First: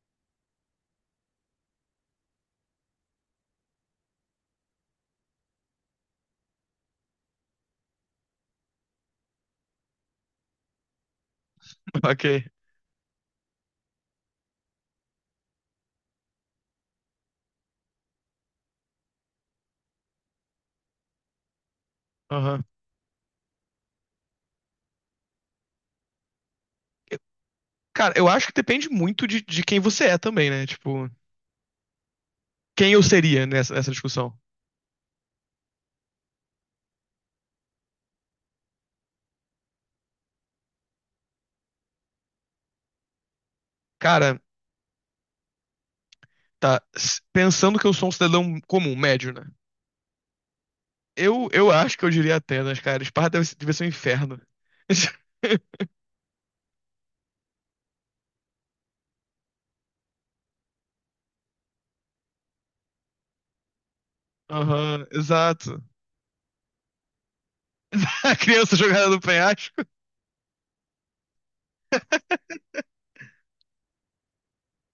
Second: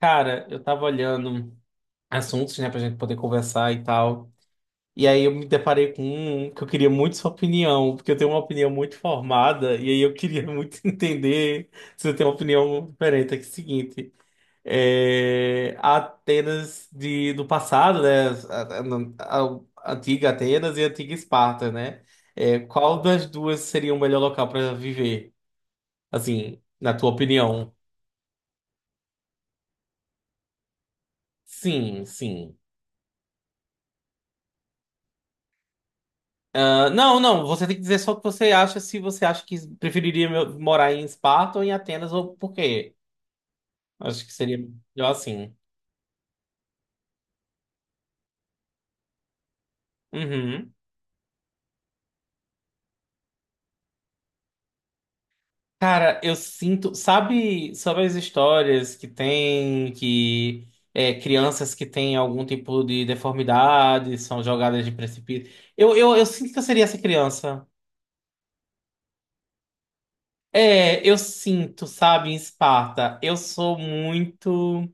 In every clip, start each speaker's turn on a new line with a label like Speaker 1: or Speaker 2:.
Speaker 1: Cara, eu tava olhando assuntos, né, pra gente poder conversar e tal. E aí eu me deparei com um que eu queria muito sua opinião, porque eu tenho uma opinião muito formada, e aí eu queria muito entender se você tem uma
Speaker 2: Ok.
Speaker 1: opinião diferente. É que é o seguinte, a Atenas de, do passado, né, a- a- a antiga Atenas e a antiga Esparta, né?
Speaker 2: Aham.
Speaker 1: Qual das duas seria o melhor local para viver, assim, na tua
Speaker 2: Eu-
Speaker 1: opinião?
Speaker 2: Cara, eu acho que depende muito de quem você é também, né? Tipo,
Speaker 1: Sim, sim.
Speaker 2: quem eu seria nessa discussão?
Speaker 1: Ah, não, não, você tem que dizer só o que você acha, se você acha que preferiria morar em Esparta ou em Atenas, ou por quê. Acho que
Speaker 2: Cara,
Speaker 1: seria melhor assim.
Speaker 2: tá. Pensando que eu sou um cidadão comum, médio, né?
Speaker 1: Uhum.
Speaker 2: Eu acho que eu diria Atenas, cara. Esparta devia ser um inferno.
Speaker 1: Cara, eu sinto, sabe, sobre as histórias que tem, que crianças que têm algum tipo de deformidade são jogadas de
Speaker 2: Aham,
Speaker 1: precipício.
Speaker 2: exato.
Speaker 1: Eu sinto que eu seria essa criança.
Speaker 2: A criança jogada no penhasco.
Speaker 1: Eu sinto, sabe, em Esparta, eu sou muito.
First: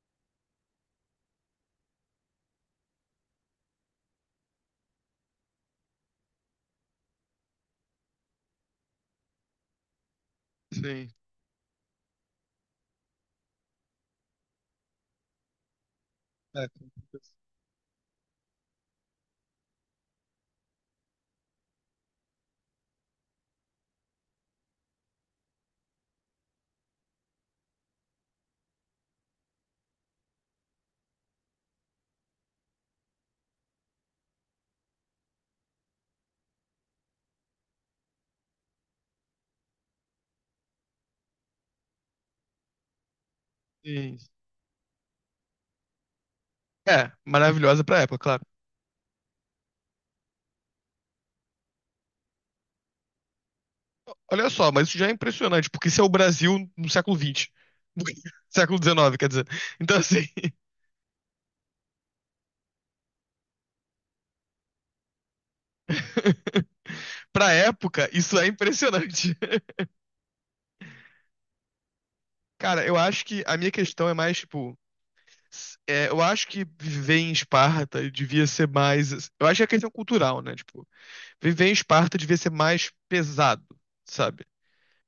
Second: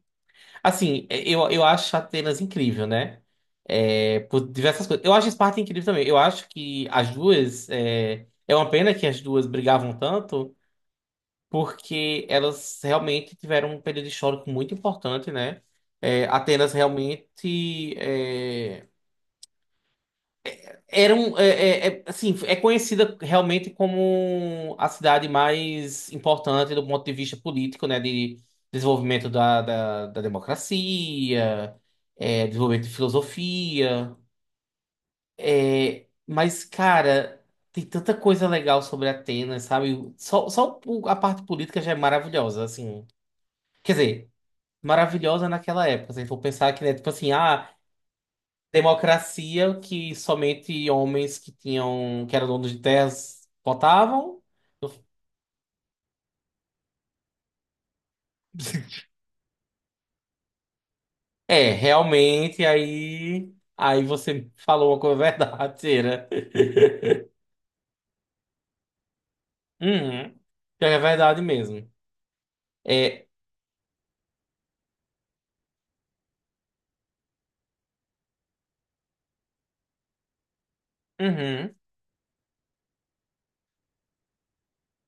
Speaker 1: Assim, eu acho Atenas incrível, né? É, por diversas coisas. Eu acho Esparta incrível também. Eu acho que as duas. É uma pena que as duas brigavam tanto,
Speaker 2: Sim.
Speaker 1: porque elas realmente tiveram um período histórico muito importante, né?
Speaker 2: É,
Speaker 1: Atenas
Speaker 2: com certeza.
Speaker 1: realmente. Era um, assim, é conhecida realmente como a cidade mais importante do ponto de vista político, né, de desenvolvimento da democracia, desenvolvimento de filosofia, mas, cara, tem tanta coisa legal sobre Atenas, sabe? Só a parte política já é maravilhosa, assim. Quer
Speaker 2: Sim.
Speaker 1: dizer, maravilhosa naquela época, se a gente for pensar que, né, tipo
Speaker 2: É,
Speaker 1: assim,
Speaker 2: maravilhosa pra época, claro.
Speaker 1: democracia que somente homens que tinham, que eram donos de terras votavam.
Speaker 2: Olha só, mas isso já é impressionante, porque isso é o Brasil no século XX. Século XIX, quer dizer. Então, assim.
Speaker 1: Realmente, aí você falou uma coisa verdadeira.
Speaker 2: Pra época, isso é impressionante.
Speaker 1: Uhum. Pior que é verdade mesmo.
Speaker 2: Cara, eu acho
Speaker 1: É,
Speaker 2: que a minha questão é mais, tipo, é, eu acho que viver em Esparta devia ser mais. Eu acho que é questão cultural, né? Tipo, viver em
Speaker 1: uhum.
Speaker 2: Esparta devia ser mais pesado, sabe?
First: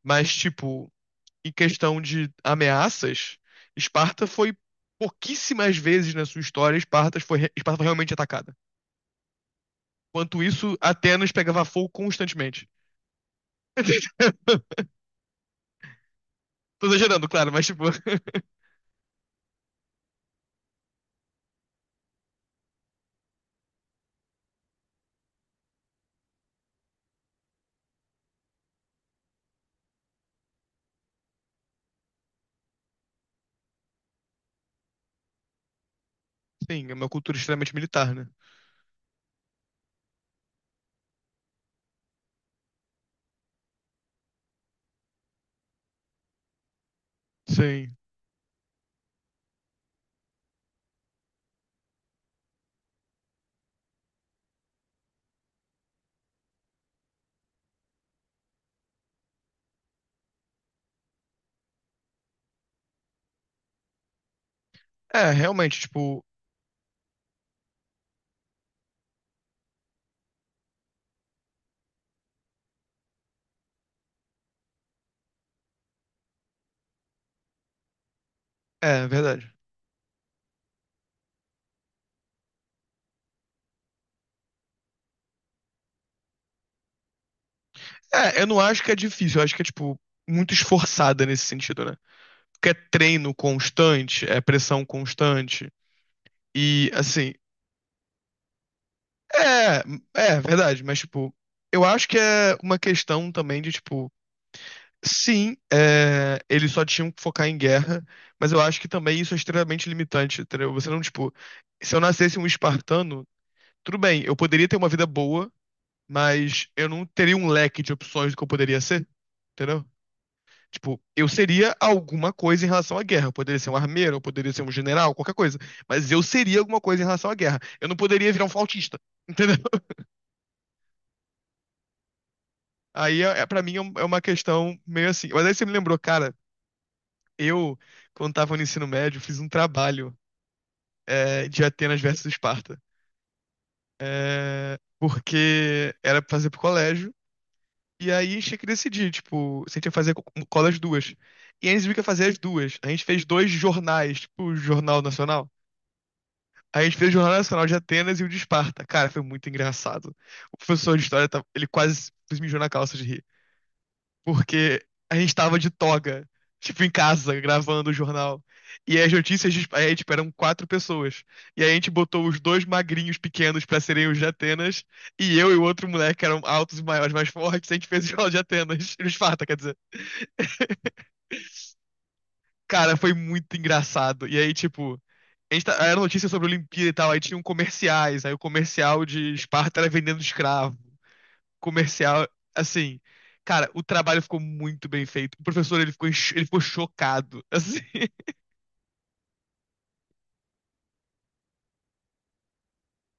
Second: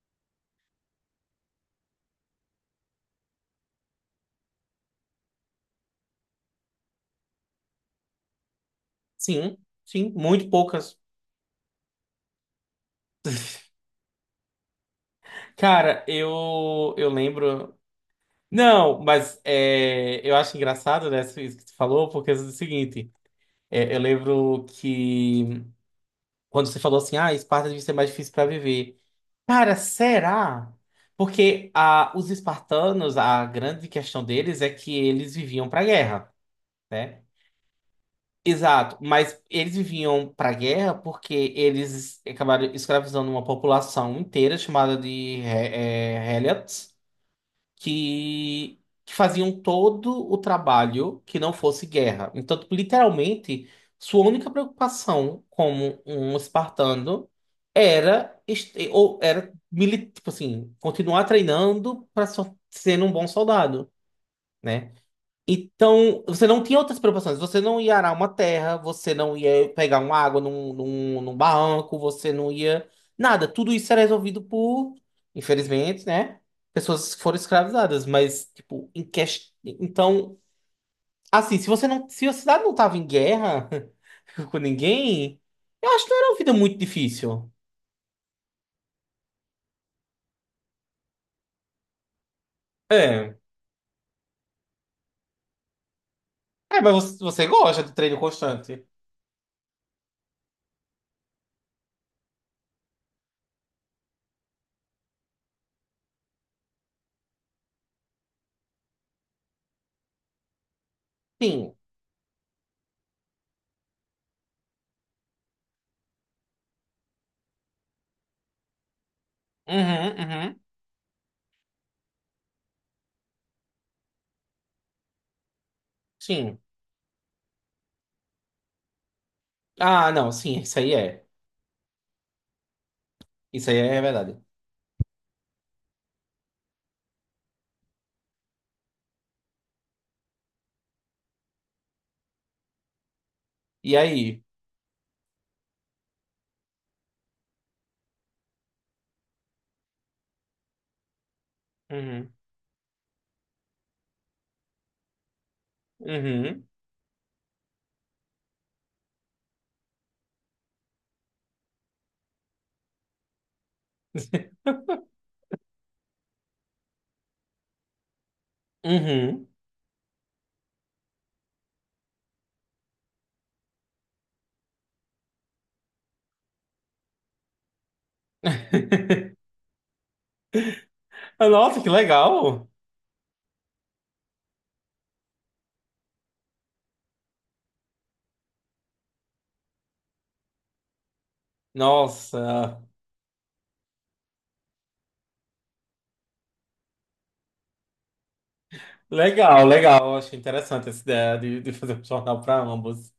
Speaker 2: Mas, tipo, em questão de ameaças, Esparta foi pouquíssimas vezes na sua história, Esparta foi realmente atacada.
Speaker 1: Sim, sim,
Speaker 2: Enquanto
Speaker 1: muito
Speaker 2: isso,
Speaker 1: poucas.
Speaker 2: Atenas pegava fogo constantemente.
Speaker 1: Cara,
Speaker 2: Tô
Speaker 1: eu
Speaker 2: exagerando, claro, mas,
Speaker 1: lembro.
Speaker 2: tipo,
Speaker 1: Não, mas eu acho engraçado, né, isso que tu falou, porque é o seguinte, eu lembro que quando você falou assim, Esparta devia ser mais difícil para viver. Cara, será? Porque os espartanos, a grande questão deles é que eles viviam para guerra,
Speaker 2: sim, é uma
Speaker 1: né?
Speaker 2: cultura extremamente militar, né?
Speaker 1: Exato, mas eles viviam para guerra porque eles acabaram escravizando uma população inteira chamada de Helots
Speaker 2: Sim.
Speaker 1: que, que faziam todo o trabalho que não fosse guerra. Então, tipo, literalmente, sua única preocupação como um espartano era, ou era tipo assim, continuar treinando para sendo um bom soldado. Né?
Speaker 2: É, realmente,
Speaker 1: Então,
Speaker 2: tipo,
Speaker 1: você não tinha outras preocupações. Você não ia arar uma terra, você não ia pegar uma água num barranco, você não ia. Nada. Tudo isso era resolvido por, infelizmente, né? Pessoas que foram escravizadas. Mas, tipo,
Speaker 2: é verdade.
Speaker 1: então, assim, se você não. Se a cidade não tava em guerra com ninguém, eu acho que não era uma vida muito difícil.
Speaker 2: É, eu não acho que é difícil, eu acho que é, tipo, muito esforçada nesse sentido, né? Porque é treino
Speaker 1: É.
Speaker 2: constante, é pressão constante.
Speaker 1: É,
Speaker 2: E,
Speaker 1: mas você,
Speaker 2: assim,
Speaker 1: você gosta de treino constante.
Speaker 2: é, é verdade, mas, tipo, eu acho que é uma questão também de, tipo, sim, é, eles só tinham que focar em guerra, mas eu acho que também isso é extremamente limitante, entendeu? Você não, tipo,
Speaker 1: Sim.
Speaker 2: se eu nascesse um espartano, tudo bem, eu poderia ter uma vida boa. Mas eu não teria um leque de opções do que eu poderia ser, entendeu?
Speaker 1: Uhum, uhum.
Speaker 2: Tipo, eu seria alguma coisa em relação à guerra. Eu poderia ser um armeiro, eu poderia ser um general, qualquer coisa. Mas eu seria
Speaker 1: Sim.
Speaker 2: alguma coisa em relação à guerra. Eu não poderia virar um flautista, entendeu?
Speaker 1: Ah, não, sim, isso aí é.
Speaker 2: Aí, pra
Speaker 1: Isso
Speaker 2: mim,
Speaker 1: aí é
Speaker 2: é uma
Speaker 1: verdade.
Speaker 2: questão meio assim. Mas aí você me lembrou, cara, eu, quando tava no ensino médio, fiz um trabalho de Atenas versus Esparta.
Speaker 1: E aí?
Speaker 2: É, porque era pra fazer pro colégio. E aí a gente tinha que decidir, tipo, se a gente ia fazer um, qual das duas. E aí a gente viu que ia fazer
Speaker 1: Uhum.
Speaker 2: as duas. A gente fez dois jornais, tipo, o Jornal Nacional.
Speaker 1: Uhum.
Speaker 2: A gente fez o Jornal Nacional de Atenas e o de Esparta. Cara, foi muito engraçado. O professor de história, ele quase se mijou na calça de rir porque a gente tava de toga, tipo, em casa, gravando o jornal. E as
Speaker 1: Uhum.
Speaker 2: notícias, aí, tipo, eram quatro pessoas. E aí a gente botou os dois magrinhos pequenos pra serem os de Atenas, e eu e o outro moleque, que eram altos e maiores, mais fortes, a gente fez o jornal de Atenas, de Esparta, quer dizer.
Speaker 1: Ah, nossa, que legal!
Speaker 2: Cara, foi muito engraçado. E aí, tipo, era notícia sobre a Olimpíada e tal, aí tinham comerciais, aí o comercial de Esparta era vendendo escravo. comercial,
Speaker 1: Nossa,
Speaker 2: assim, cara, o trabalho ficou muito bem feito. O professor, ele ficou, ele ficou chocado, assim,
Speaker 1: legal, legal. Acho interessante essa ideia de fazer um jornal para ambos.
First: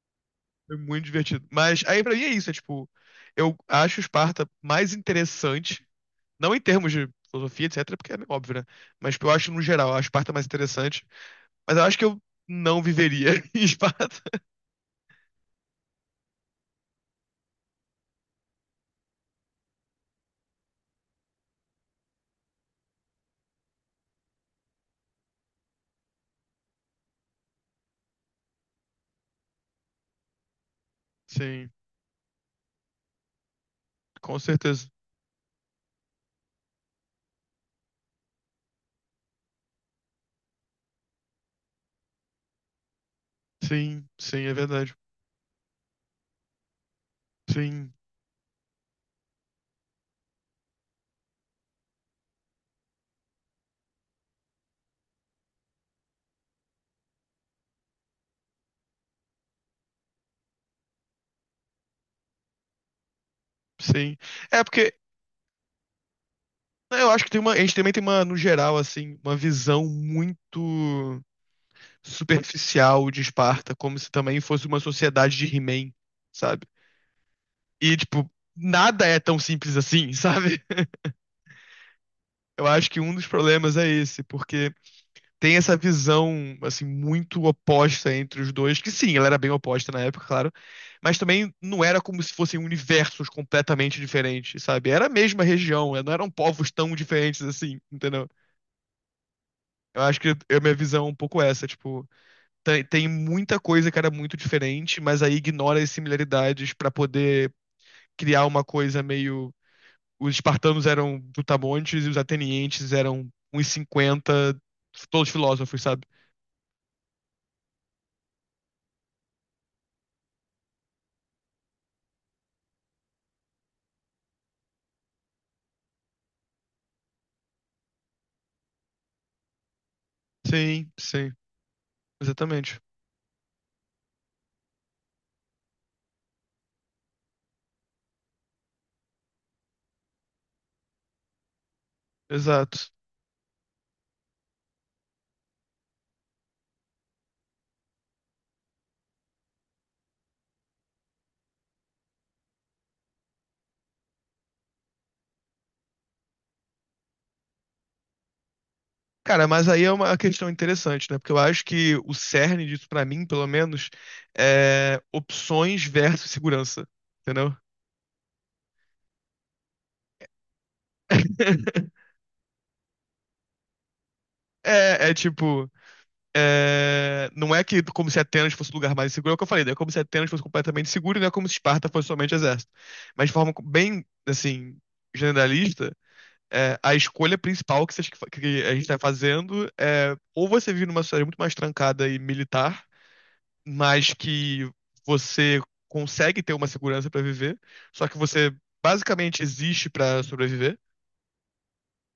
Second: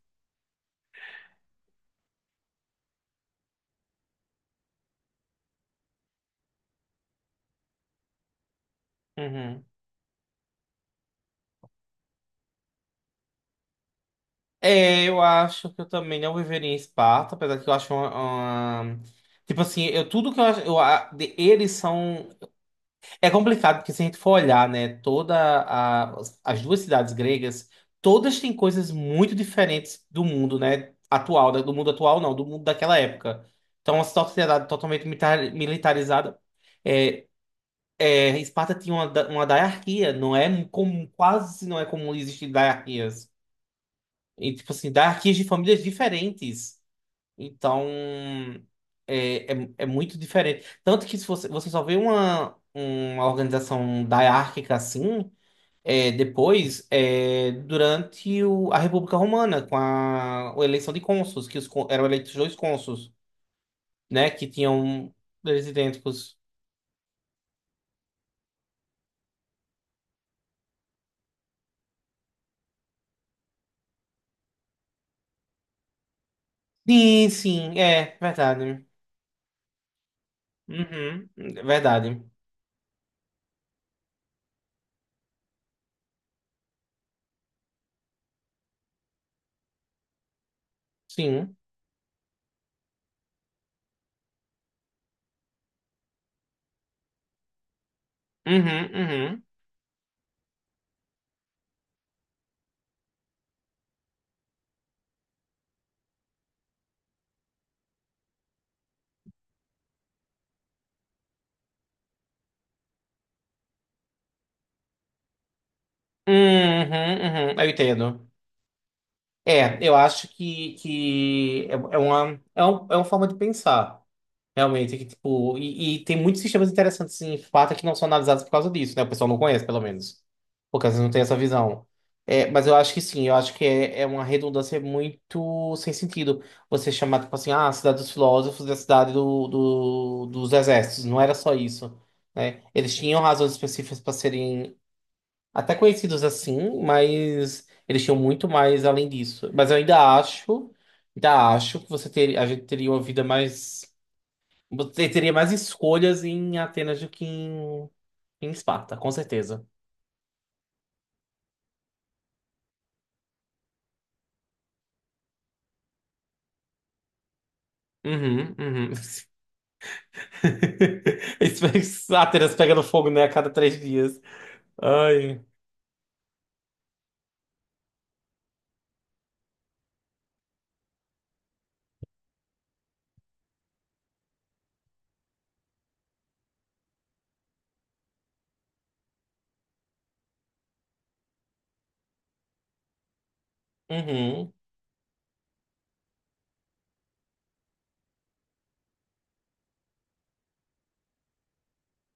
Speaker 2: foi muito divertido. Mas aí pra mim é isso, é tipo, eu acho Esparta mais interessante, não em termos de filosofia, etc, porque é meio óbvio, né? Mas tipo, eu acho no
Speaker 1: Uhum.
Speaker 2: geral, a Esparta mais interessante, mas eu acho que eu não viveria em Esparta.
Speaker 1: Eu acho que eu também não viveria em Esparta, apesar que eu acho uma- Tipo assim, eu, tudo que eu acho. Eles são. É complicado, porque se a gente for olhar, né, as duas cidades gregas, todas têm coisas muito diferentes do mundo, né, atual,
Speaker 2: Sim,
Speaker 1: do mundo atual não, do mundo daquela época. Então, uma
Speaker 2: com
Speaker 1: sociedade
Speaker 2: certeza.
Speaker 1: totalmente militarizada. É, Esparta tinha uma diarquia, não é comum, quase não é comum existir diarquias.
Speaker 2: Sim, sim, é
Speaker 1: E, tipo assim,
Speaker 2: verdade.
Speaker 1: diarquias de famílias diferentes. Então,
Speaker 2: Sim,
Speaker 1: é muito diferente. Tanto que se você só vê uma organização diárquica assim, depois, durante a República Romana, com a eleição de cônsules, que eram eleitos dois cônsules,
Speaker 2: sim.
Speaker 1: né? Que
Speaker 2: É porque
Speaker 1: tinham eles idênticos.
Speaker 2: né, eu acho que tem uma, a gente também tem uma, no geral, assim, uma visão muito superficial de Esparta, como se também fosse uma sociedade de He-Man, sabe?
Speaker 1: Sim, sim,
Speaker 2: E,
Speaker 1: é
Speaker 2: tipo,
Speaker 1: verdade.
Speaker 2: nada é tão simples assim, sabe?
Speaker 1: Uhum, é verdade.
Speaker 2: Eu acho que um dos problemas é esse, porque tem essa visão, assim, muito oposta entre os dois, que sim, ela era bem oposta na época, claro, mas também
Speaker 1: Sim.
Speaker 2: não era como se fossem universos completamente diferentes, sabe? Era a mesma região, não eram povos tão diferentes assim, entendeu?
Speaker 1: Uhum, uhum.
Speaker 2: Eu acho que a minha visão é um pouco essa, tipo, Tem muita coisa que era muito diferente, mas aí ignora as similaridades pra poder criar uma coisa meio. Os espartanos eram brutamontes e os atenienses eram uns cinquenta todos filósofos, sabe?
Speaker 1: Uhum, uhum, uhum. Eu entendo. Eu acho que é, é uma forma de pensar, realmente. Que, tipo, e tem muitos sistemas interessantes em Sparta que não são analisados por causa disso, né? O pessoal não conhece, pelo menos. Porque
Speaker 2: Sim,
Speaker 1: às vezes não tem
Speaker 2: sim,
Speaker 1: essa visão. É, mas eu
Speaker 2: exatamente.
Speaker 1: acho que sim, eu acho que é uma redundância muito sem sentido. Você chamar, tipo assim, a cidade dos filósofos e a cidade dos exércitos. Não era só isso, né?
Speaker 2: Exato.
Speaker 1: Eles tinham razões específicas para serem até conhecidos assim, mas eles tinham muito mais além disso. Mas eu ainda acho que você ter, a gente teria uma vida mais. Você teria mais escolhas em Atenas do que em Esparta, com
Speaker 2: Cara,
Speaker 1: certeza.
Speaker 2: mas aí é uma questão interessante, né? Porque eu acho que o cerne disso, pra mim, pelo menos, é opções versus segurança, entendeu?
Speaker 1: Uhum, uhum. Atenas pega no fogo, né, a cada 3 dias.
Speaker 2: É,
Speaker 1: Ai.
Speaker 2: tipo, É, não é que como se Atenas fosse o lugar mais seguro, é o que eu falei, não é como se Atenas fosse completamente seguro, e não é como se Esparta fosse somente exército. Mas de forma bem, assim, generalista, é, a escolha principal que a gente está fazendo é ou você vive numa sociedade muito mais trancada e militar, mas
Speaker 1: Uhum,
Speaker 2: que você consegue ter uma segurança para viver, só que você basicamente existe para sobreviver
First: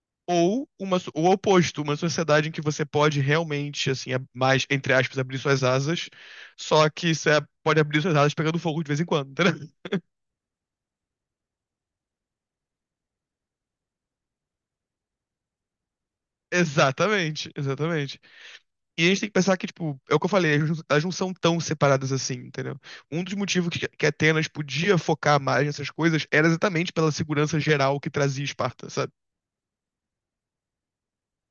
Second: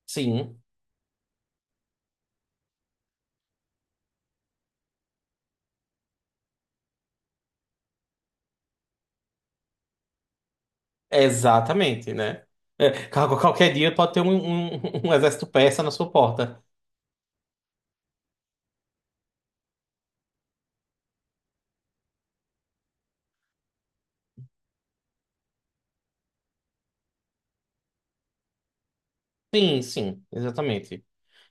Speaker 1: sim,
Speaker 2: ou o oposto, uma sociedade em que você pode realmente, assim, mais, entre aspas, abrir suas asas, só que você pode abrir suas asas pegando fogo de vez em quando, entendeu?
Speaker 1: exatamente, né? Qualquer dia pode ter um exército persa na sua porta.
Speaker 2: Exatamente, exatamente. E a gente tem que pensar que, tipo, é o que eu falei, elas não são tão separadas assim, entendeu? Um dos motivos que Atenas podia focar mais nessas coisas era exatamente pela segurança geral que trazia Esparta, sabe?
Speaker 1: Sim, sim, exatamente.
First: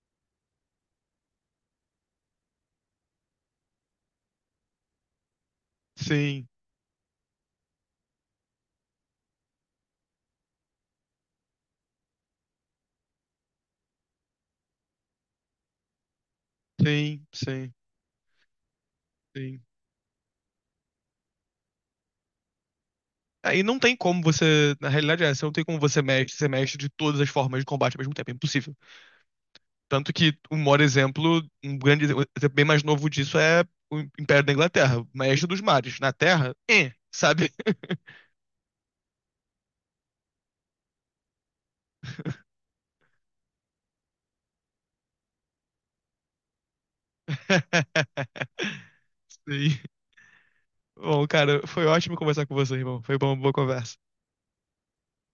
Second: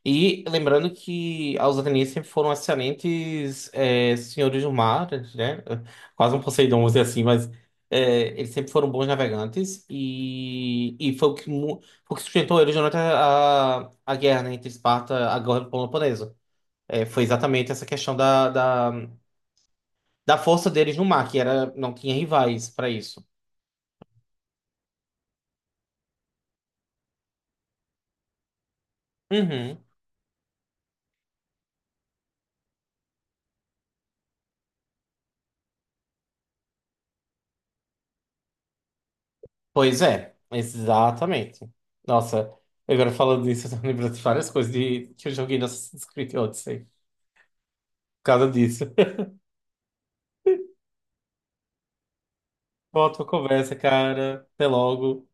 Speaker 1: E lembrando que os atenienses sempre foram excelentes senhores do mar, né? Quase um
Speaker 2: Sim,
Speaker 1: Poseidon, vamos dizer assim, mas eles sempre foram bons navegantes e, foi o que, foi o que sustentou eles durante a guerra né, entre Esparta a e Peloponeso. Foi
Speaker 2: sim,
Speaker 1: exatamente
Speaker 2: sim,
Speaker 1: essa questão da, da,
Speaker 2: sim.
Speaker 1: da força deles no mar, que era, não tinha rivais para isso.
Speaker 2: Aí não tem como você, na realidade é, você não tem como você mexe de todas as formas de combate ao mesmo tempo, é impossível.
Speaker 1: Uhum.
Speaker 2: Tanto que um maior exemplo, um grande exemplo bem mais novo disso é o Império da Inglaterra, o Maestro dos Mares. Na Terra, sabe?
Speaker 1: Pois é, exatamente. Nossa, agora falando disso, eu tô lembrando de várias coisas que eu joguei no Assassin's Creed Odyssey. Por causa disso.
Speaker 2: Sim. Bom, cara, foi ótimo conversar com você, irmão. Foi
Speaker 1: Volta a
Speaker 2: uma boa
Speaker 1: conversa,
Speaker 2: conversa.
Speaker 1: cara. Até logo.